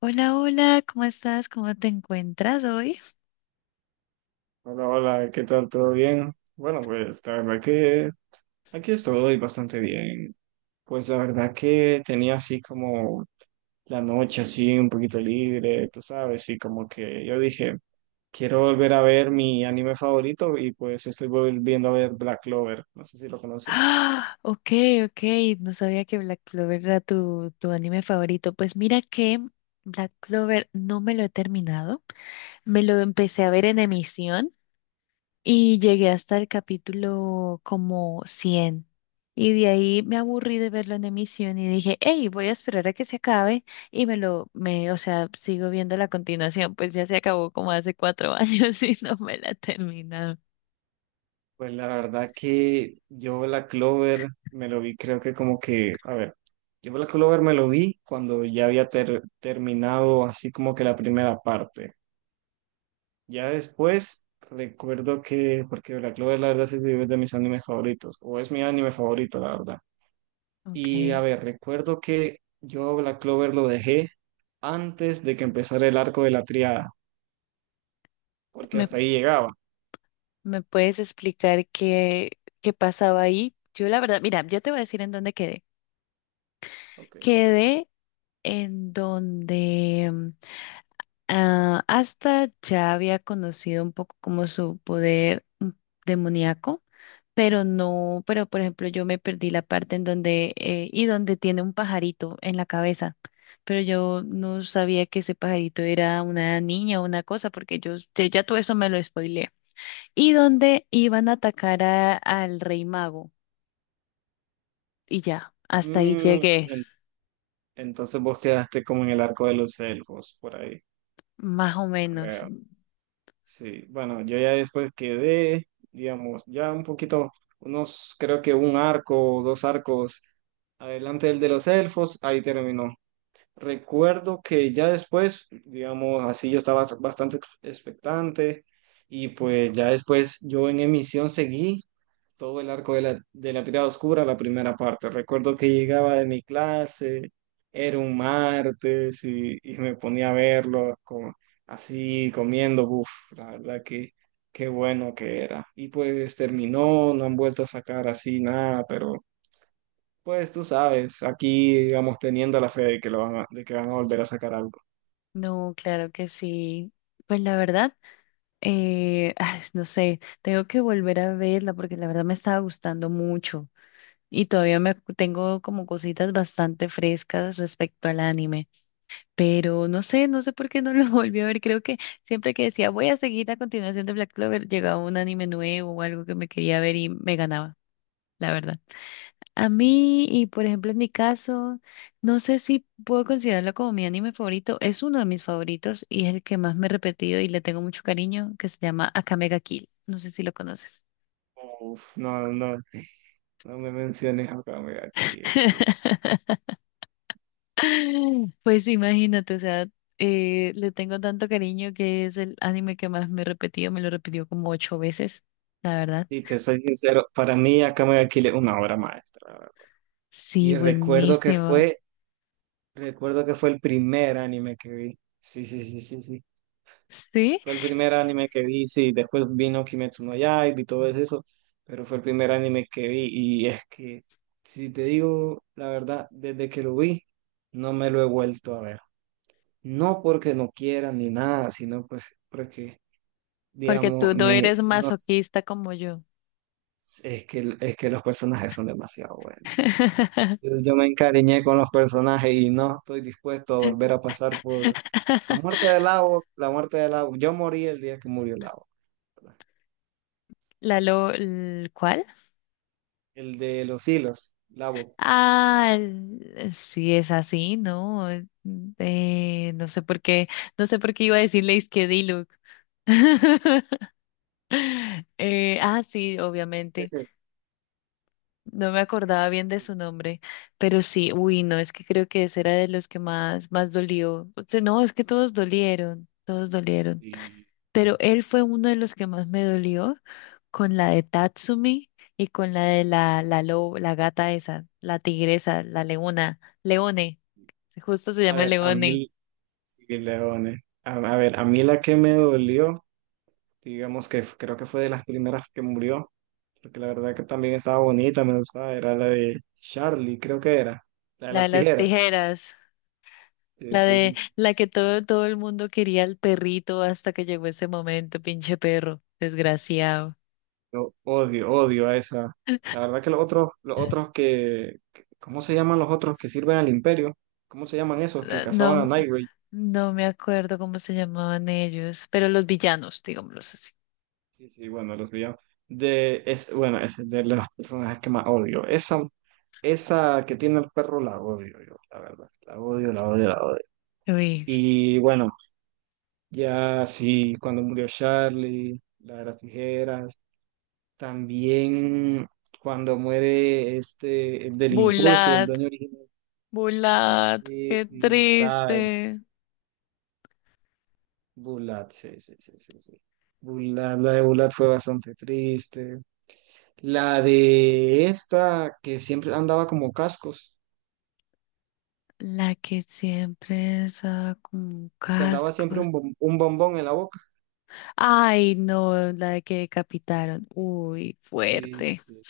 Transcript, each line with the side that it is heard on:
left: Hola, hola, ¿cómo estás? ¿Cómo te encuentras hoy?
right: Hola, hola, ¿qué tal? ¿Todo bien? Bueno, pues la verdad que aquí estoy bastante bien. Pues la verdad que tenía así como la noche así un poquito libre, tú sabes, y como que yo dije, quiero volver a ver mi anime favorito y pues estoy volviendo a ver Black Clover, no sé si lo conoces.
left: Ah, ok, ok, no sabía que Black Clover era tu anime favorito. Pues mira que Black Clover no me lo he terminado, me lo empecé a ver en emisión y llegué hasta el capítulo como 100. Y de ahí me aburrí de verlo en emisión y dije, hey, voy a esperar a que se acabe y o sea, sigo viendo la continuación, pues ya se acabó como hace 4 años y no me la he terminado.
right: Pues la verdad que yo Black Clover me lo vi, creo que como que, a ver, yo Black Clover me lo vi cuando ya había terminado así como que la primera parte. Ya después recuerdo que, porque Black Clover la verdad sí es de mis animes favoritos, o es mi anime favorito, la verdad. Y a
left: Ok.
right: ver, recuerdo que yo Black Clover lo dejé antes de que empezara el arco de la triada, porque
left: ¿Me,
right: hasta ahí llegaba.
left: me puedes explicar qué pasaba ahí? Yo la verdad, mira, yo te voy a decir en dónde quedé.
right: Ok.
left: Quedé en donde hasta ya había conocido un poco como su poder demoníaco, pero no, pero por ejemplo yo me perdí la parte en donde, y donde tiene un pajarito en la cabeza, pero yo no sabía que ese pajarito era una niña o una cosa, porque yo, ya todo eso me lo spoilearon. Y donde iban a atacar al rey mago. Y ya, hasta ahí
right: Mm,
left: llegué,
right: en- entonces vos quedaste como en el arco de los elfos, por ahí,
left: más o menos.
right: creo. Sí, bueno, yo ya después quedé, digamos, ya un poquito, unos, creo que un arco, o dos arcos adelante del de los elfos, ahí terminó. Recuerdo que ya después, digamos, así yo estaba bastante expectante y pues ya después yo en emisión seguí todo el arco de la tirada oscura, la primera parte. Recuerdo que llegaba de mi clase, era un martes y me ponía a verlo como, así comiendo, uff, la verdad que qué bueno que era. Y pues terminó, no han vuelto a sacar así nada, pero pues tú sabes, aquí, digamos, teniendo la fe de que lo van a, de que van a volver a sacar algo.
left: No, claro que sí. Pues la verdad, ay, no sé, tengo que volver a verla porque la verdad me estaba gustando mucho y todavía tengo como cositas bastante frescas respecto al anime, pero no sé, no sé por qué no lo volví a ver. Creo que siempre que decía voy a seguir la continuación de Black Clover, llegaba un anime nuevo o algo que me quería ver y me ganaba, la verdad. A mí, y por ejemplo en mi caso, no sé si puedo considerarlo como mi anime favorito, es uno de mis favoritos y es el que más me he repetido y le tengo mucho cariño, que se llama Akame ga Kill. No sé si lo conoces.
right: Uf, no, no, no me menciones a Kame ga Kill, uf.
left: Pues imagínate, o sea, le tengo tanto cariño que es el anime que más me he repetido, me lo repitió como ocho veces, la verdad.
right: Y te soy sincero, para mí a Kame ga Kill es una obra maestra, la verdad.
left: Sí,
right: Y recuerdo que
left: buenísimo.
right: fue, Recuerdo que fue el primer anime que vi. Sí, sí, sí, sí, sí.
left: ¿Sí?
right: Fue el primer anime que vi, sí. Después vino Kimetsu no Yaiba y todo eso, pero fue el primer anime que vi. Y es que, si te digo la verdad, desde que lo vi, no me lo he vuelto a ver. No porque no quiera ni nada, sino pues porque,
left: Porque
right: digamos,
left: tú no
right: me,
left: eres
right: no s-
left: masoquista como yo.
right: es que los personajes son demasiado buenos. Yo me encariñé con los personajes y no estoy dispuesto a volver a pasar por la muerte de Lavo, la muerte de Lavo. Yo morí el día que murió Lavo, ¿verdad?
left: ¿Cuál?
right: El de los hilos, Lavo.
left: Ah, sí es así, ¿no? No sé por qué, no sé por qué iba a decirle es que Diluc. Sí, obviamente.
right: Ese.
left: No me acordaba bien de su nombre, pero sí, uy, no, es que creo que ese era de los que más, más dolió. O sea, no, es que todos dolieron, todos dolieron.
right: Y,
left: Pero él fue uno de los que más me dolió con la de Tatsumi y con la de la lobo, la gata esa, la tigresa, la leona, Leone, justo se
right: a
left: llama
right: ver, a
left: Leone,
right: mí, sí, Leone. A ver, a mí la que me dolió, digamos que creo que fue de las primeras que murió, porque la verdad que también estaba bonita, me gustaba, era la de Charlie, creo que era, la de
left: la de
right: las
left: las
right: tijeras.
left: tijeras,
right: Sí,
left: la
right: sí,
left: de
right: sí.
left: la que todo, todo el mundo quería al perrito hasta que llegó ese momento, pinche perro, desgraciado.
right: Yo odio, odio a esa. La verdad que los otros, ¿cómo se llaman los otros que sirven al imperio? ¿Cómo se llaman esos que cazaban a
left: No,
right: Nightwing?
left: no me acuerdo cómo se llamaban ellos, pero los villanos, digámoslos así.
right: Sí, sí, bueno, los villanos. De, es, bueno, es de los personajes que más odio. Esa que tiene el perro la odio yo, la verdad. La odio, la odio, la odio.
left: Uy,
right: Y bueno. Ya, sí, cuando murió Charlie, la de las tijeras, también cuando muere este, el del Impulso, el
left: Bulat,
right: dueño original,
left: Bulat,
right: sí,
left: qué
right: sí, la de
left: triste.
right: Bulat, sí, sí, sí, sí, sí. Bulat, la de Bulat fue bastante triste. La de esta, que siempre andaba como cascos,
left: La que siempre usaba como
right: Que andaba siempre
left: cascos.
right: un bombón en la boca.
left: Ay, no, la de que decapitaron. Uy,
right: Sí,
left: fuerte.
right: sí.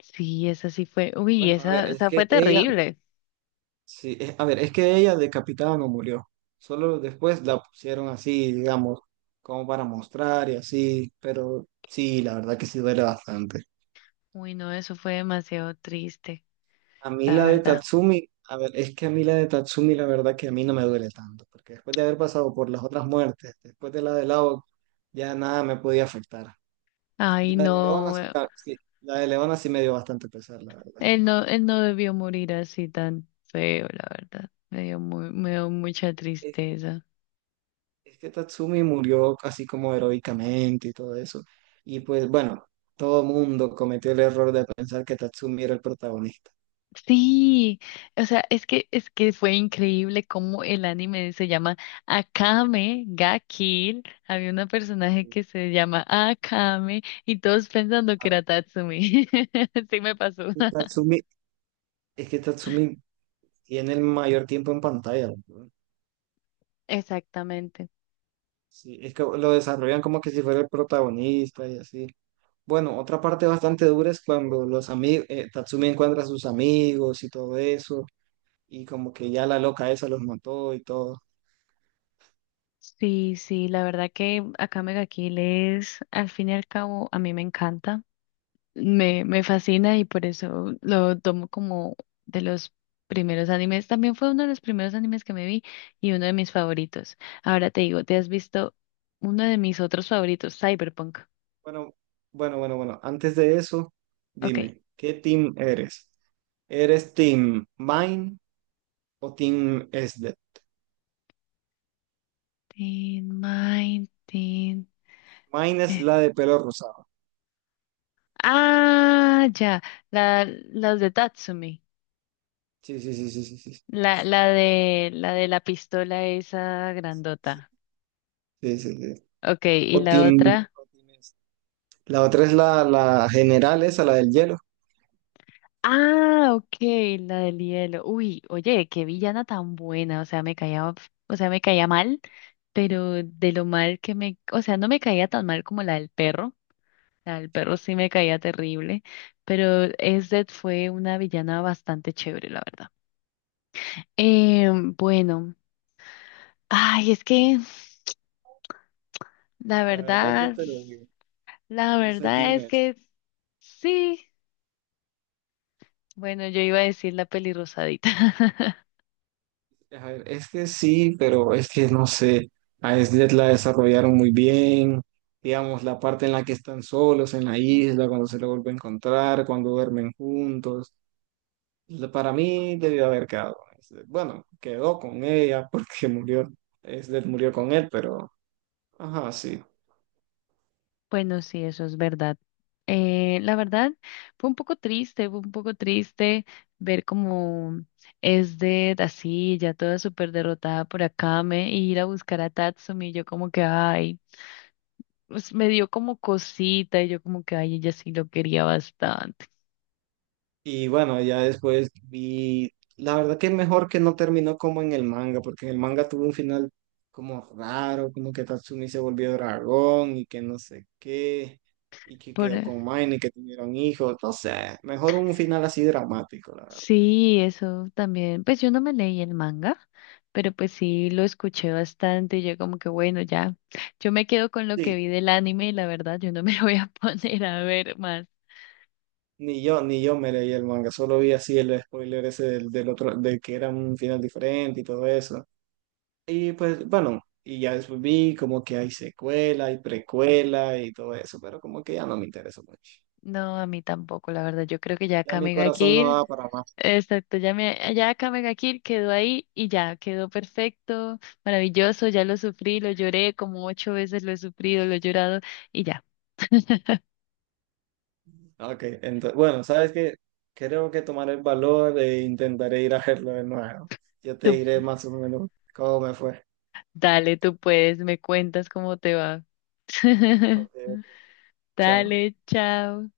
left: Sí, esa sí fue. Uy,
right: Bueno, a ver,
left: esa,
right: es
left: esa fue
right: que ella,
left: terrible.
right: sí, a ver, es que ella decapitada no murió. Solo después la pusieron así, digamos, como para mostrar y así, pero sí, la verdad que sí duele bastante.
left: Uy, no, eso fue demasiado triste, la verdad.
right: A ver, es que a mí la de Tatsumi la verdad que a mí no me duele tanto, porque después de haber pasado por las otras muertes, después de la de Lao, ya nada me podía afectar. Y
left: Ay,
right: la de Leona
left: no,
right: sí, sí, la de Leona sí me dio bastante pesar, la verdad.
left: él no, él no debió morir así tan feo, la verdad. Me dio mucha tristeza.
right: Es que Tatsumi murió así como heroicamente y todo eso. Y pues bueno, todo mundo cometió el error de pensar que Tatsumi era el protagonista.
left: Sí, o sea, es que fue increíble cómo el anime se llama Akame ga Kill. Había una personaje que se llama Akame y todos pensando que
right: Ah,
left: era Tatsumi. Sí me pasó.
right: y Tatsumi, es que Tatsumi tiene el mayor tiempo en pantalla, ¿no?
left: Exactamente.
right: Sí, es que lo desarrollan como que si fuera el protagonista y así. Bueno, otra parte bastante dura es cuando los amigos, Tatsumi encuentra a sus amigos y todo eso, y como que ya la loca esa los mató y todo.
left: Sí, sí, la verdad que Akame ga Kill es, al fin y al cabo, a mí me encanta. Me fascina y por eso lo tomo como de los primeros animes. También fue uno de los primeros animes que me vi y uno de mis favoritos. Ahora te digo, ¿te has visto uno de mis otros favoritos, Cyberpunk?
right: Bueno, bueno, bueno, bueno. Antes de eso,
left: Ok.
right: dime, ¿qué team eres? ¿Eres team Mine o team SD?
left: Teen Mind,
right: Mine es
left: eh.
right: la de pelo rosado.
left: Ah, ya. Las de Tatsumi.
right: Sí, sí, sí, sí, sí, sí.
left: La de la pistola esa
right: Sí,
left: grandota.
right: sí, sí, sí.
left: Ok, y la otra.
right: O team SD. La otra es la general, esa, la del hielo.
left: Ah, ok, la del hielo. Uy, oye, qué villana tan buena. O sea, me caía mal, pero de lo mal que me, o sea, no me caía tan mal como la del perro. La del perro
right: Sí.
left: sí me caía terrible, pero Ezdet fue una villana bastante chévere, la verdad. Eh, bueno, ay, es que la
right: La verdad, yo
left: verdad,
right: te lo digo.
left: la
right: Yo soy
left: verdad
right: team
left: es
right: SD.
left: que sí. Bueno, yo iba a decir la peli rosadita.
right: A ver, es que sí, pero es que no sé, a Sled la desarrollaron muy bien, digamos, la parte en la que están solos en la isla, cuando se lo vuelve a encontrar, cuando duermen juntos, para mí debió haber quedado con Slade. Bueno, quedó con ella porque murió, Sled murió con él, pero, ajá, sí.
left: Bueno, sí, eso es verdad. La verdad, fue un poco triste, fue un poco triste ver cómo es de así, ya toda súper derrotada por Akame, y ir a buscar a Tatsumi, y yo como que, ay, pues me dio como cosita, y yo como que, ay, ella sí lo quería bastante.
right: Y bueno, ya después vi, la verdad que mejor que no terminó como en el manga, porque en el manga tuvo un final como raro, como que Tatsumi se volvió dragón y que no sé qué, y que
left: Por,
right: quedó
left: eh,
right: con Mine y que tuvieron hijos, no sé, mejor un final así dramático, la verdad.
left: sí, eso también. Pues yo no me leí el manga, pero pues sí lo escuché bastante, y yo como que, bueno, ya. Yo me quedo con lo que
right: Sí,
left: vi del anime y la verdad yo no me voy a
right: sí.
left: poner a ver más.
right: Ni yo, ni yo me leí el manga, solo vi así el spoiler ese del otro, de que era un final diferente y todo eso. Y pues bueno, y ya después vi como que hay secuela y precuela y todo eso, pero como que ya no me interesó mucho.
left: No, a mí tampoco, la verdad. Yo creo que ya
right: Ya mi
left: Kamega
right: corazón no
left: Kill,
right: da para más.
left: exacto, ya Kamega Kill quedó ahí y ya, quedó perfecto, maravilloso, ya lo sufrí, lo lloré como ocho veces, lo he sufrido, lo he llorado y ya.
right: Ok, entonces, bueno, ¿sabes qué? Creo que tomaré el valor e intentaré ir a verlo de nuevo. Yo te
left: Tú,
right: diré más o menos cómo me fue.
left: dale, tú puedes, me cuentas cómo te va.
right: Ok, chao.
left: Dale, chao.